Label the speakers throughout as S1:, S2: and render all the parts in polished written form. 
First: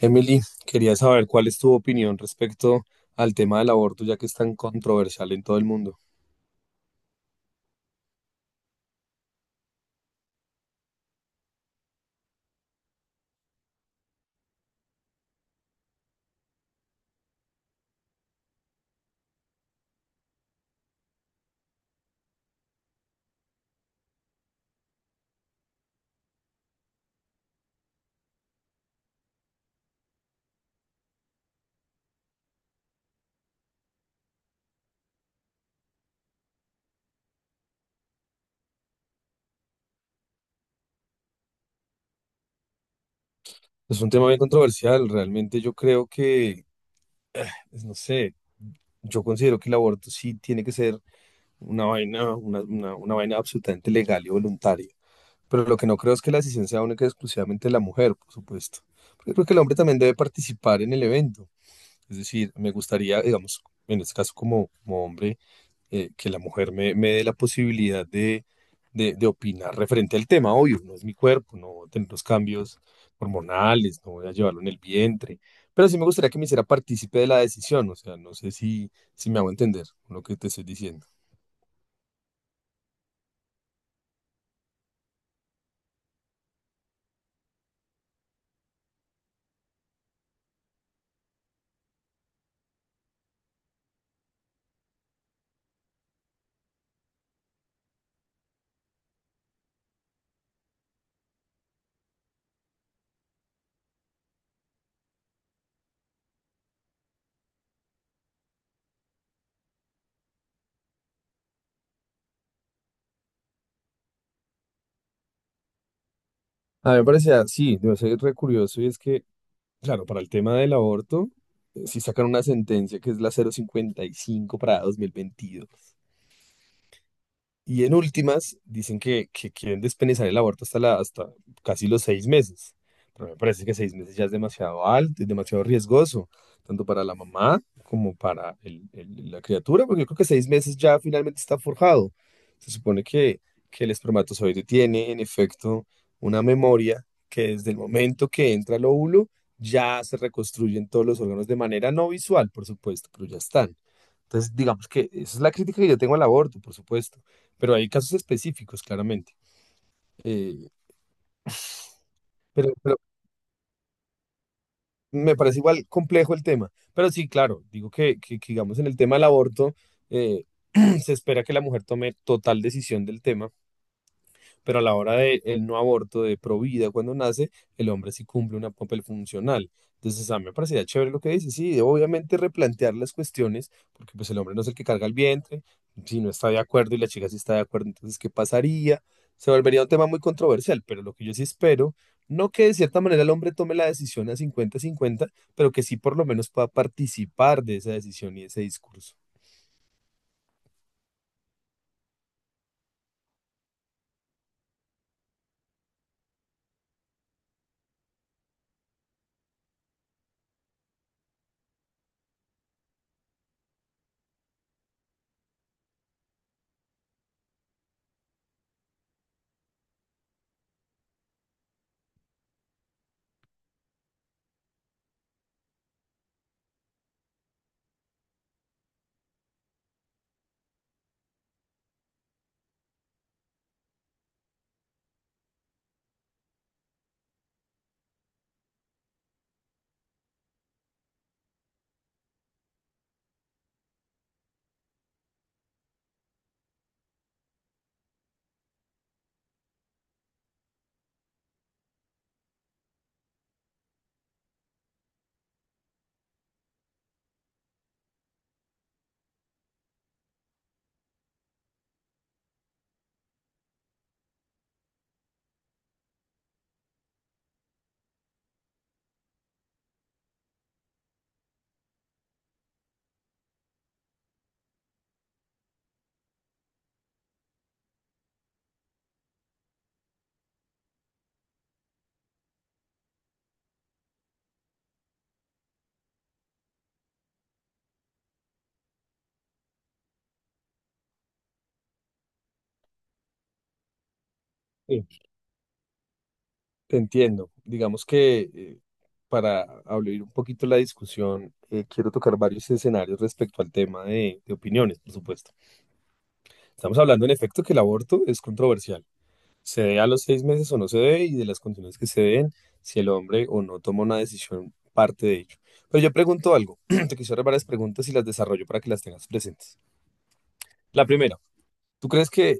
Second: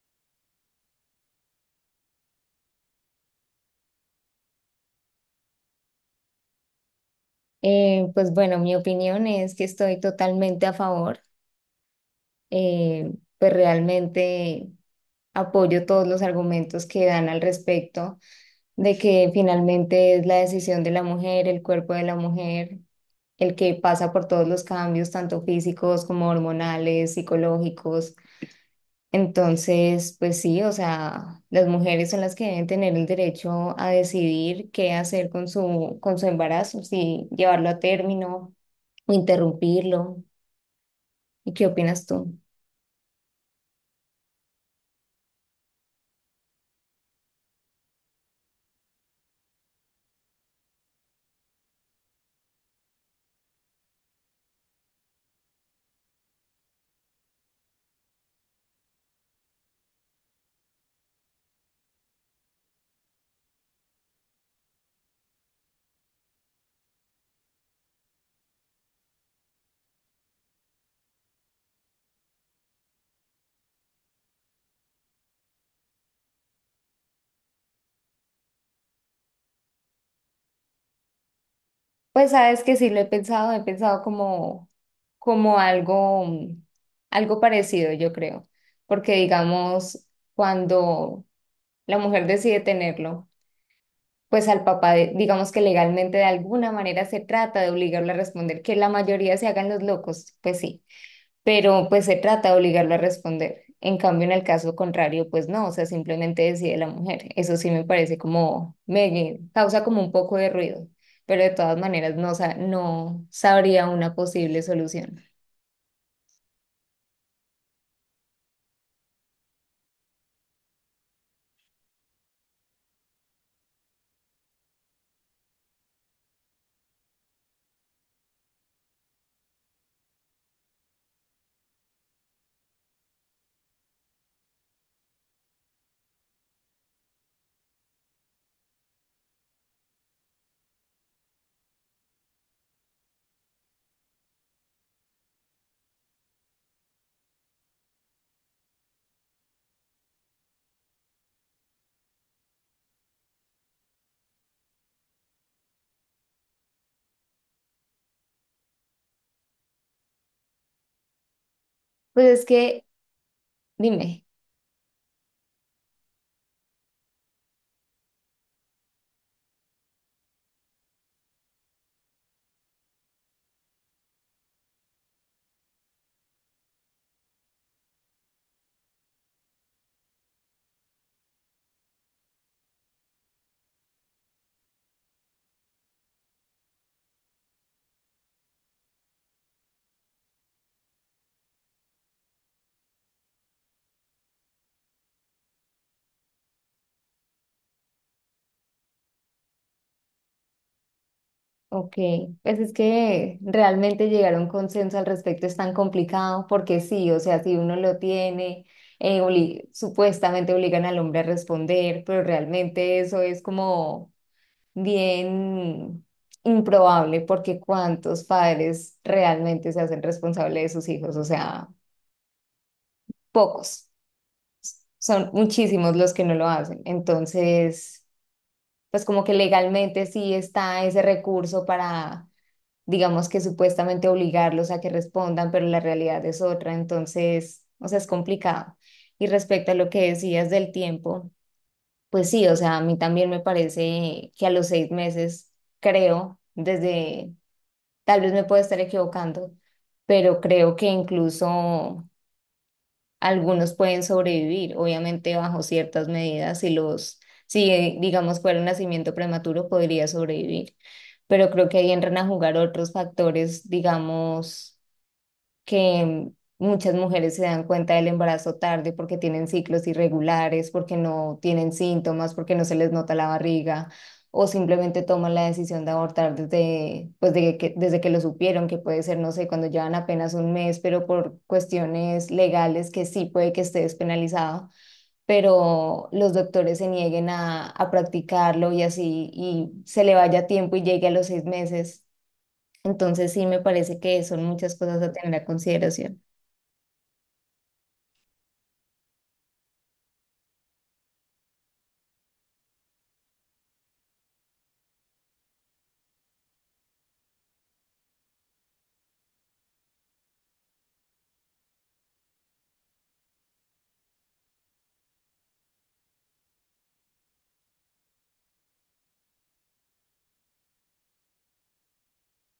S1: Emily, quería saber cuál es tu opinión respecto al tema del aborto, ya que es tan controversial en todo el mundo.
S2: Pues bueno, mi opinión es que estoy totalmente a favor. eh, pues realmente apoyo todos los argumentos que dan al respecto de que finalmente es la decisión de la mujer, el cuerpo de la mujer, el que pasa por todos los cambios, tanto físicos como hormonales, psicológicos. Entonces, pues sí, o sea, las mujeres son las que deben tener el derecho a decidir qué hacer con su embarazo, si llevarlo a término o interrumpirlo. ¿Y qué opinas tú?
S1: Es un tema bien controversial, realmente yo creo que, pues, no sé, yo considero que el aborto sí tiene que ser una vaina, una vaina absolutamente legal y voluntaria, pero lo que no creo es que la decisión sea única y exclusivamente de la mujer, por supuesto, porque creo que el hombre también debe participar en el evento. Es decir, me gustaría, digamos, en este caso como hombre, que la mujer me dé la posibilidad de opinar referente al tema. Obvio, no es mi cuerpo, no voy a tener los cambios hormonales, no voy a llevarlo en el vientre, pero sí me gustaría que me hiciera partícipe de la decisión, o sea, no sé si me hago entender con lo que te estoy diciendo.
S2: Pues sabes que sí lo he pensado, he pensado como algo parecido, yo creo, porque digamos, cuando la mujer decide tenerlo, pues al papá, digamos que legalmente de alguna manera se trata de obligarlo a responder, que la mayoría se hagan los locos, pues sí. Pero pues se trata de obligarlo a responder. En cambio, en el caso contrario, pues no, o sea, simplemente decide la mujer. Eso sí me parece como, me causa como un poco de ruido, pero de todas maneras no, no sabría una posible solución.
S1: A mí me parecía, sí, debe ser re curioso y es que, claro, para el tema del aborto, si sacan una sentencia que es la 055 para 2022. Y en últimas, dicen que quieren despenalizar el aborto hasta casi los 6 meses. Pero me parece que 6 meses ya es demasiado alto, es demasiado riesgoso, tanto para la mamá como para la criatura, porque yo creo que 6 meses ya finalmente está forjado. Se supone que el espermatozoide tiene, en efecto, una memoria que desde el momento que entra el óvulo ya se reconstruyen todos los órganos de manera no visual, por supuesto, pero ya están. Entonces, digamos que esa es la crítica que yo tengo al aborto, por supuesto, pero hay casos específicos, claramente. Eh,
S2: Pues es
S1: pero,
S2: que,
S1: pero
S2: dime.
S1: me parece igual complejo el tema. Pero sí, claro, digo que digamos, en el tema del aborto, eh, se espera que la mujer tome total decisión del tema. Pero a la hora del no aborto de pro vida cuando nace, el hombre sí cumple un papel funcional. Entonces, a mí me parecía chévere lo que dice. Sí, obviamente replantear las cuestiones, porque pues el hombre no es el que carga el vientre, si no está de acuerdo y la chica sí está de acuerdo, entonces, ¿qué pasaría? Se volvería un tema muy controversial, pero lo que yo sí espero, no que de cierta manera el hombre tome la decisión a 50-50, pero que sí por lo menos pueda participar de esa decisión y ese discurso.
S2: Ok, pues es que realmente llegar a un consenso al respecto es tan complicado porque sí, o sea, si uno lo tiene. Supuestamente obligan al hombre a responder, pero realmente eso es como bien improbable porque ¿cuántos padres realmente se hacen responsable de sus hijos? O sea, pocos. Son muchísimos los que no lo hacen. Entonces, pues como que legalmente sí está ese recurso para, digamos que supuestamente obligarlos a que respondan, pero la realidad es otra. Entonces, o sea, es complicado. Y respecto a lo que decías del tiempo, pues sí, o sea, a mí también me parece que a los 6 meses, creo, desde. Tal vez me puedo estar equivocando, pero creo que incluso algunos pueden sobrevivir, obviamente bajo ciertas medidas, si digamos fuera un nacimiento prematuro, podría sobrevivir. Pero creo que ahí entran a jugar otros factores, digamos que muchas mujeres se dan cuenta del embarazo tarde porque tienen ciclos irregulares, porque no tienen síntomas, porque no se les nota la barriga, o simplemente toman la decisión de abortar desde que lo supieron, que puede ser, no sé, cuando llevan apenas un mes, pero por cuestiones legales que sí puede que esté despenalizado pero los doctores se nieguen a practicarlo y así, y se le vaya tiempo y llegue a los 6 meses. Entonces sí me parece que son muchas cosas
S1: Sí.
S2: a tener a consideración.
S1: Entiendo. Digamos que para abrir un poquito la discusión, quiero tocar varios escenarios respecto al tema de opiniones, por supuesto. Estamos hablando en efecto que el aborto es controversial. Se dé a los 6 meses o no se dé y de las condiciones que se den, si el hombre o no toma una decisión parte de ello. Pero yo pregunto algo, te quisiera varias preguntas y las desarrollo para que las tengas presentes. La primera, ¿tú crees que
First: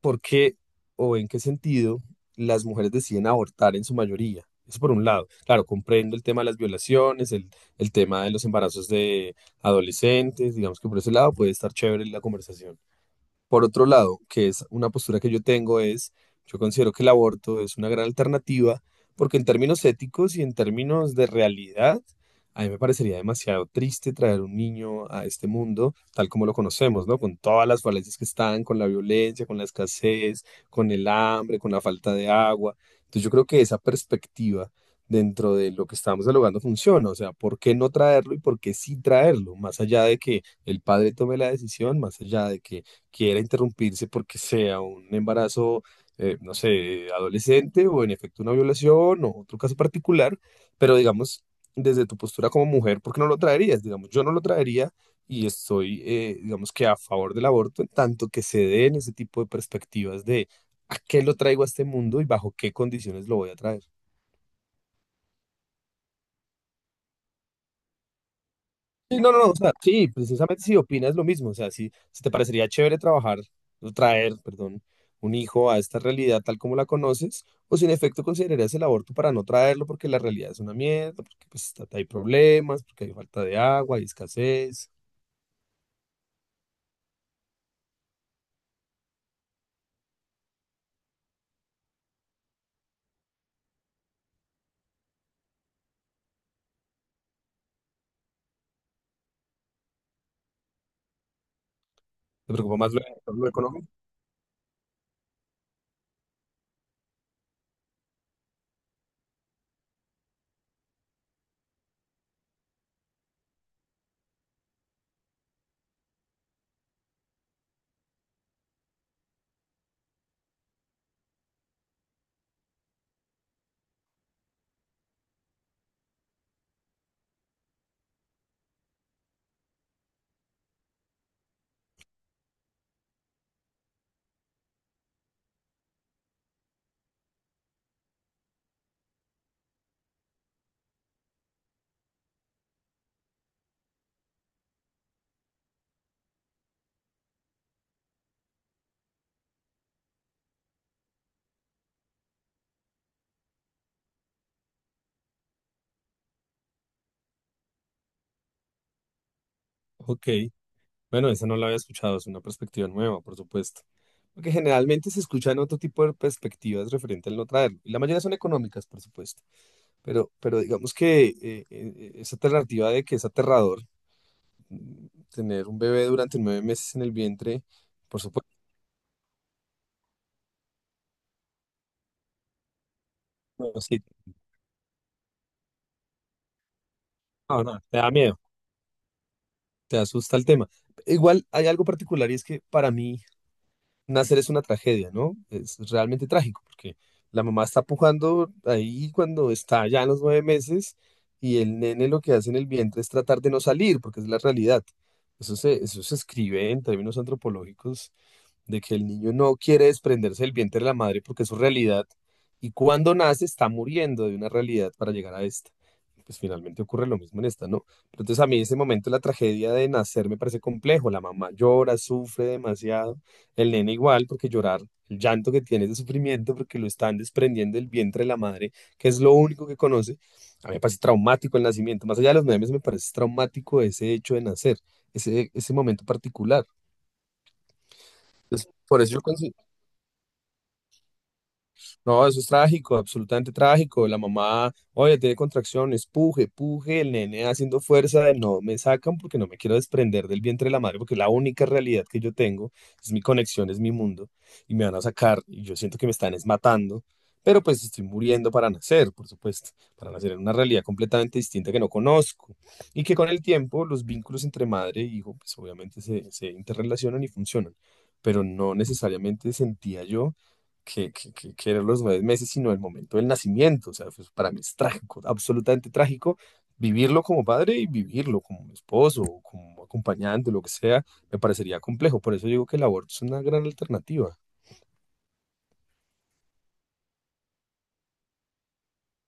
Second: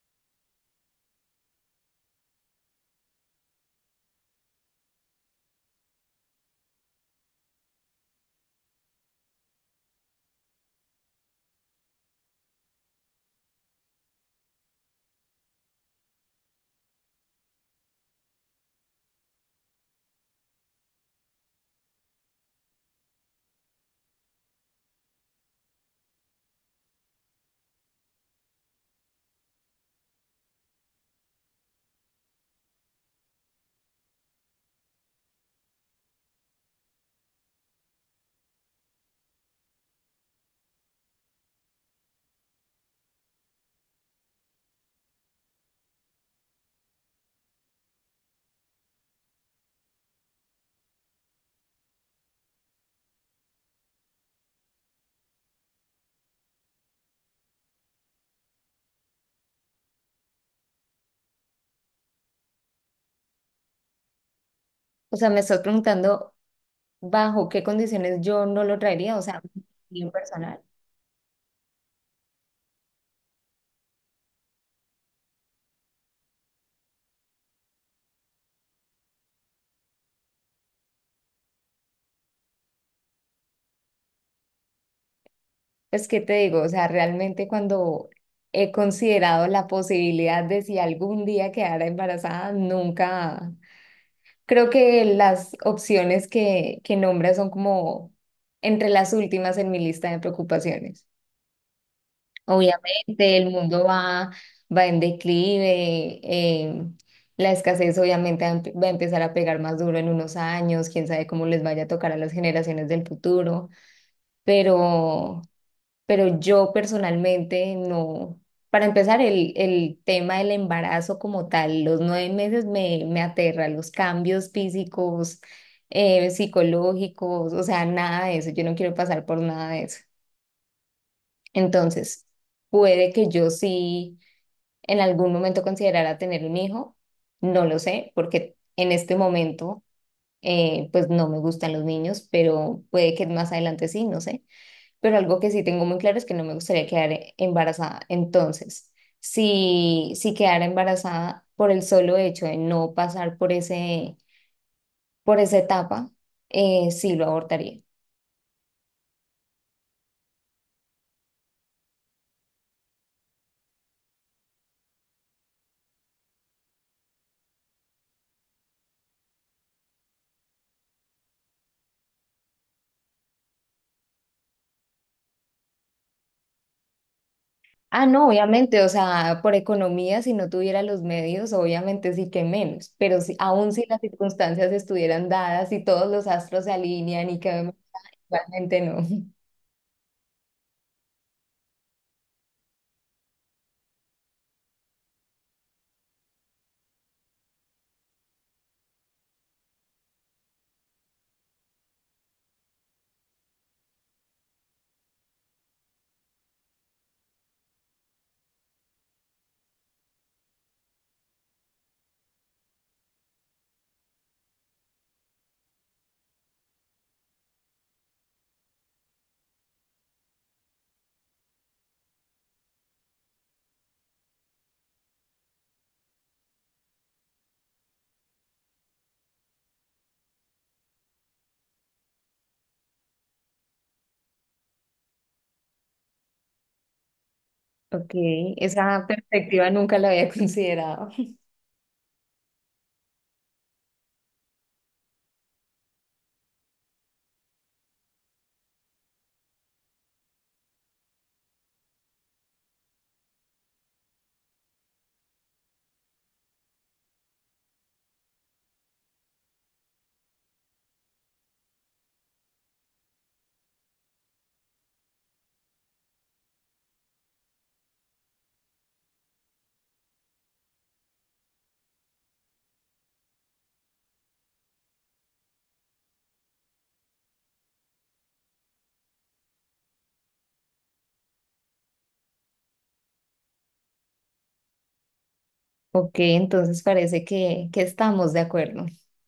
S1: ¿Por qué o en qué sentido las mujeres deciden abortar en su mayoría? Eso por un lado. Claro, comprendo el tema de las violaciones, el tema de los embarazos de adolescentes, digamos que por ese lado puede estar chévere la conversación. Por otro lado, que es una postura que yo tengo, es, yo considero que el aborto es una gran alternativa porque en términos éticos y en términos de realidad, a mí me parecería demasiado triste traer un niño a este mundo tal como lo conocemos, ¿no? Con todas las falencias que están, con la violencia, con la escasez, con el hambre, con la falta de agua. Entonces yo creo que esa perspectiva dentro de lo que estamos dialogando funciona. O sea, ¿por qué no traerlo y por qué sí traerlo? Más allá de que el padre tome la decisión, más allá de que quiera interrumpirse porque sea un embarazo, no sé, adolescente o en efecto una violación o otro caso particular, pero digamos, desde tu postura como mujer, ¿por qué no lo traerías? Digamos, yo no lo traería y estoy, digamos que a favor del aborto en tanto que se den ese tipo de perspectivas de a qué lo traigo a este mundo y bajo qué condiciones lo voy a traer.
S2: O sea, me estás preguntando bajo qué condiciones yo no lo traería,
S1: Sí,
S2: o
S1: no, no,
S2: sea,
S1: no, o sea, sí,
S2: mi personal.
S1: precisamente si opinas lo mismo, o sea, si te parecería chévere trabajar, o traer, perdón, un hijo a esta realidad tal como la conoces, o si en efecto considerarías el aborto para no traerlo porque la realidad es una mierda, porque pues, hay problemas, porque hay falta de agua, hay escasez,
S2: Pues, ¿qué te digo? O sea, realmente cuando he considerado la posibilidad de si algún día quedara embarazada, nunca. Creo que las opciones que nombras son como entre las últimas en mi lista de preocupaciones.
S1: te preocupa más lo,
S2: Obviamente,
S1: lo
S2: el mundo
S1: económico.
S2: va en declive, la escasez obviamente va a empezar a pegar más duro en unos años, quién sabe cómo les vaya a tocar a las generaciones del futuro, pero, pero yo personalmente no. Para empezar, el tema del embarazo como tal, los 9 meses me aterra, los cambios físicos, psicológicos, o sea, nada de eso, yo no quiero pasar por nada de eso. Entonces, puede que yo sí en algún momento considerara tener un hijo, no lo sé, porque en este momento pues no me gustan los niños, pero puede que más adelante sí, no sé. Pero algo que sí tengo muy claro es que no me gustaría quedar embarazada. Entonces, si quedara embarazada por el solo hecho de no pasar por ese, por esa etapa, sí lo abortaría.
S1: Ok, bueno, esa no la había escuchado, es una perspectiva nueva, por supuesto, porque generalmente se escuchan otro tipo de perspectivas referente al no traerlo, y la mayoría son económicas, por supuesto. Pero digamos que esa alternativa de que es aterrador, tener un bebé durante 9 meses en el vientre,
S2: Ah,
S1: por
S2: no,
S1: supuesto,
S2: obviamente, o sea, por economía, si no tuviera los medios, obviamente sí que menos, pero si, aún
S1: no, no,
S2: si las
S1: sí,
S2: circunstancias estuvieran dadas y todos los astros se alinean y
S1: no,
S2: que
S1: no, te da miedo,
S2: realmente no.
S1: te asusta el tema. Igual hay algo particular y es que para mí nacer es una tragedia, ¿no? Es realmente trágico porque la mamá está pujando ahí cuando está ya en los 9 meses y el nene lo que hace en el vientre es tratar de no salir porque es la realidad. Eso se escribe en términos antropológicos de que el niño no quiere desprenderse del vientre de la madre porque es su realidad y cuando nace está muriendo de una realidad para llegar a esta. Pues finalmente ocurre lo mismo en esta, ¿no? Pero entonces a mí ese momento la tragedia de nacer me parece complejo. La mamá llora, sufre demasiado, el nene igual porque llorar, el llanto que tiene es de sufrimiento porque lo están desprendiendo del vientre de la madre, que es lo único que conoce. A mí me parece traumático el nacimiento. Más allá de los memes me parece traumático ese hecho de nacer, ese momento particular.
S2: Ok,
S1: Entonces, por
S2: esa
S1: eso yo.
S2: perspectiva nunca la había considerado.
S1: No, eso es trágico, absolutamente trágico. La mamá, oye, tiene contracciones, puje, puje, el nene haciendo fuerza de no me sacan porque no me quiero desprender del vientre de la madre, porque es la única realidad que yo tengo, es mi conexión, es mi mundo, y me van a sacar, y yo siento que me están es matando, pero pues estoy muriendo para nacer, por supuesto, para nacer en una realidad completamente distinta que no conozco, y que con el tiempo los vínculos entre madre e hijo, pues obviamente se interrelacionan y funcionan, pero no necesariamente sentía yo que eran los 9 meses, sino el momento del nacimiento. O sea, pues, para mí es trágico, absolutamente trágico vivirlo como padre y vivirlo como esposo, o como acompañante, lo que sea, me parecería complejo. Por eso digo que el aborto es una gran alternativa.
S2: Ok, entonces parece que estamos de acuerdo.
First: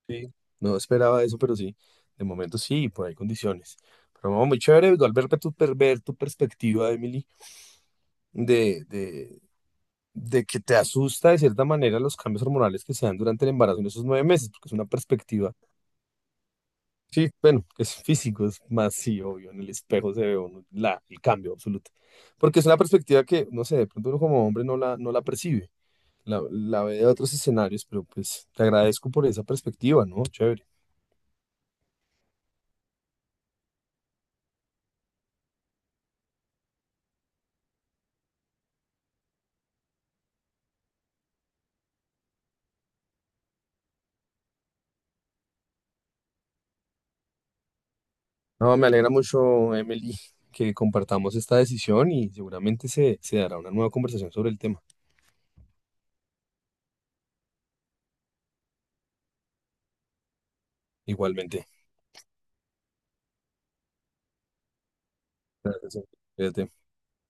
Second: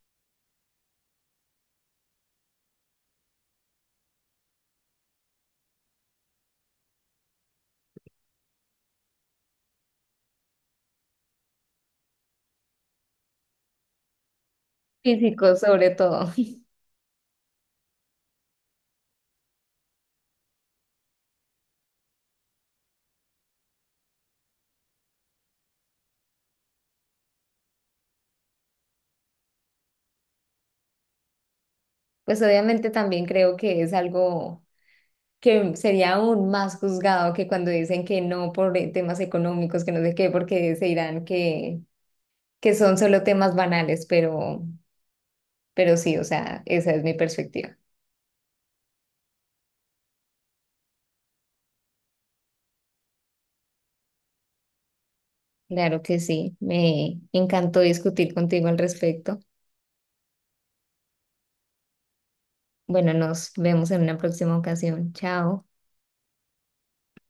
S1: Sí. No esperaba eso, pero sí, de momento sí, por ahí condiciones. Pero no, muy chévere, igual ver tu perspectiva, Emily, de, de, de que te asusta de cierta manera los cambios hormonales que se dan durante el embarazo en esos 9 meses, porque es una perspectiva.
S2: Físicos sobre todo.
S1: Sí, bueno, es físico, es más, sí, obvio, en el espejo se ve uno la, el cambio absoluto. Porque es una perspectiva que, no sé, de pronto uno como hombre no la percibe, la ve de otros escenarios, pero pues te agradezco por esa perspectiva, ¿no? Chévere.
S2: Pues obviamente también creo que es algo que sería aún más juzgado que cuando dicen que no por temas económicos, que no sé qué, porque se dirán que son solo temas banales, pero sí, o sea, esa es mi perspectiva.
S1: No, me alegra mucho, Emily, que compartamos esta decisión y seguramente se dará una nueva conversación sobre el tema.
S2: Claro que sí, me encantó discutir contigo al respecto.
S1: Igualmente.
S2: Bueno, nos vemos en una próxima ocasión. Chao.
S1: Gracias. Cuídate.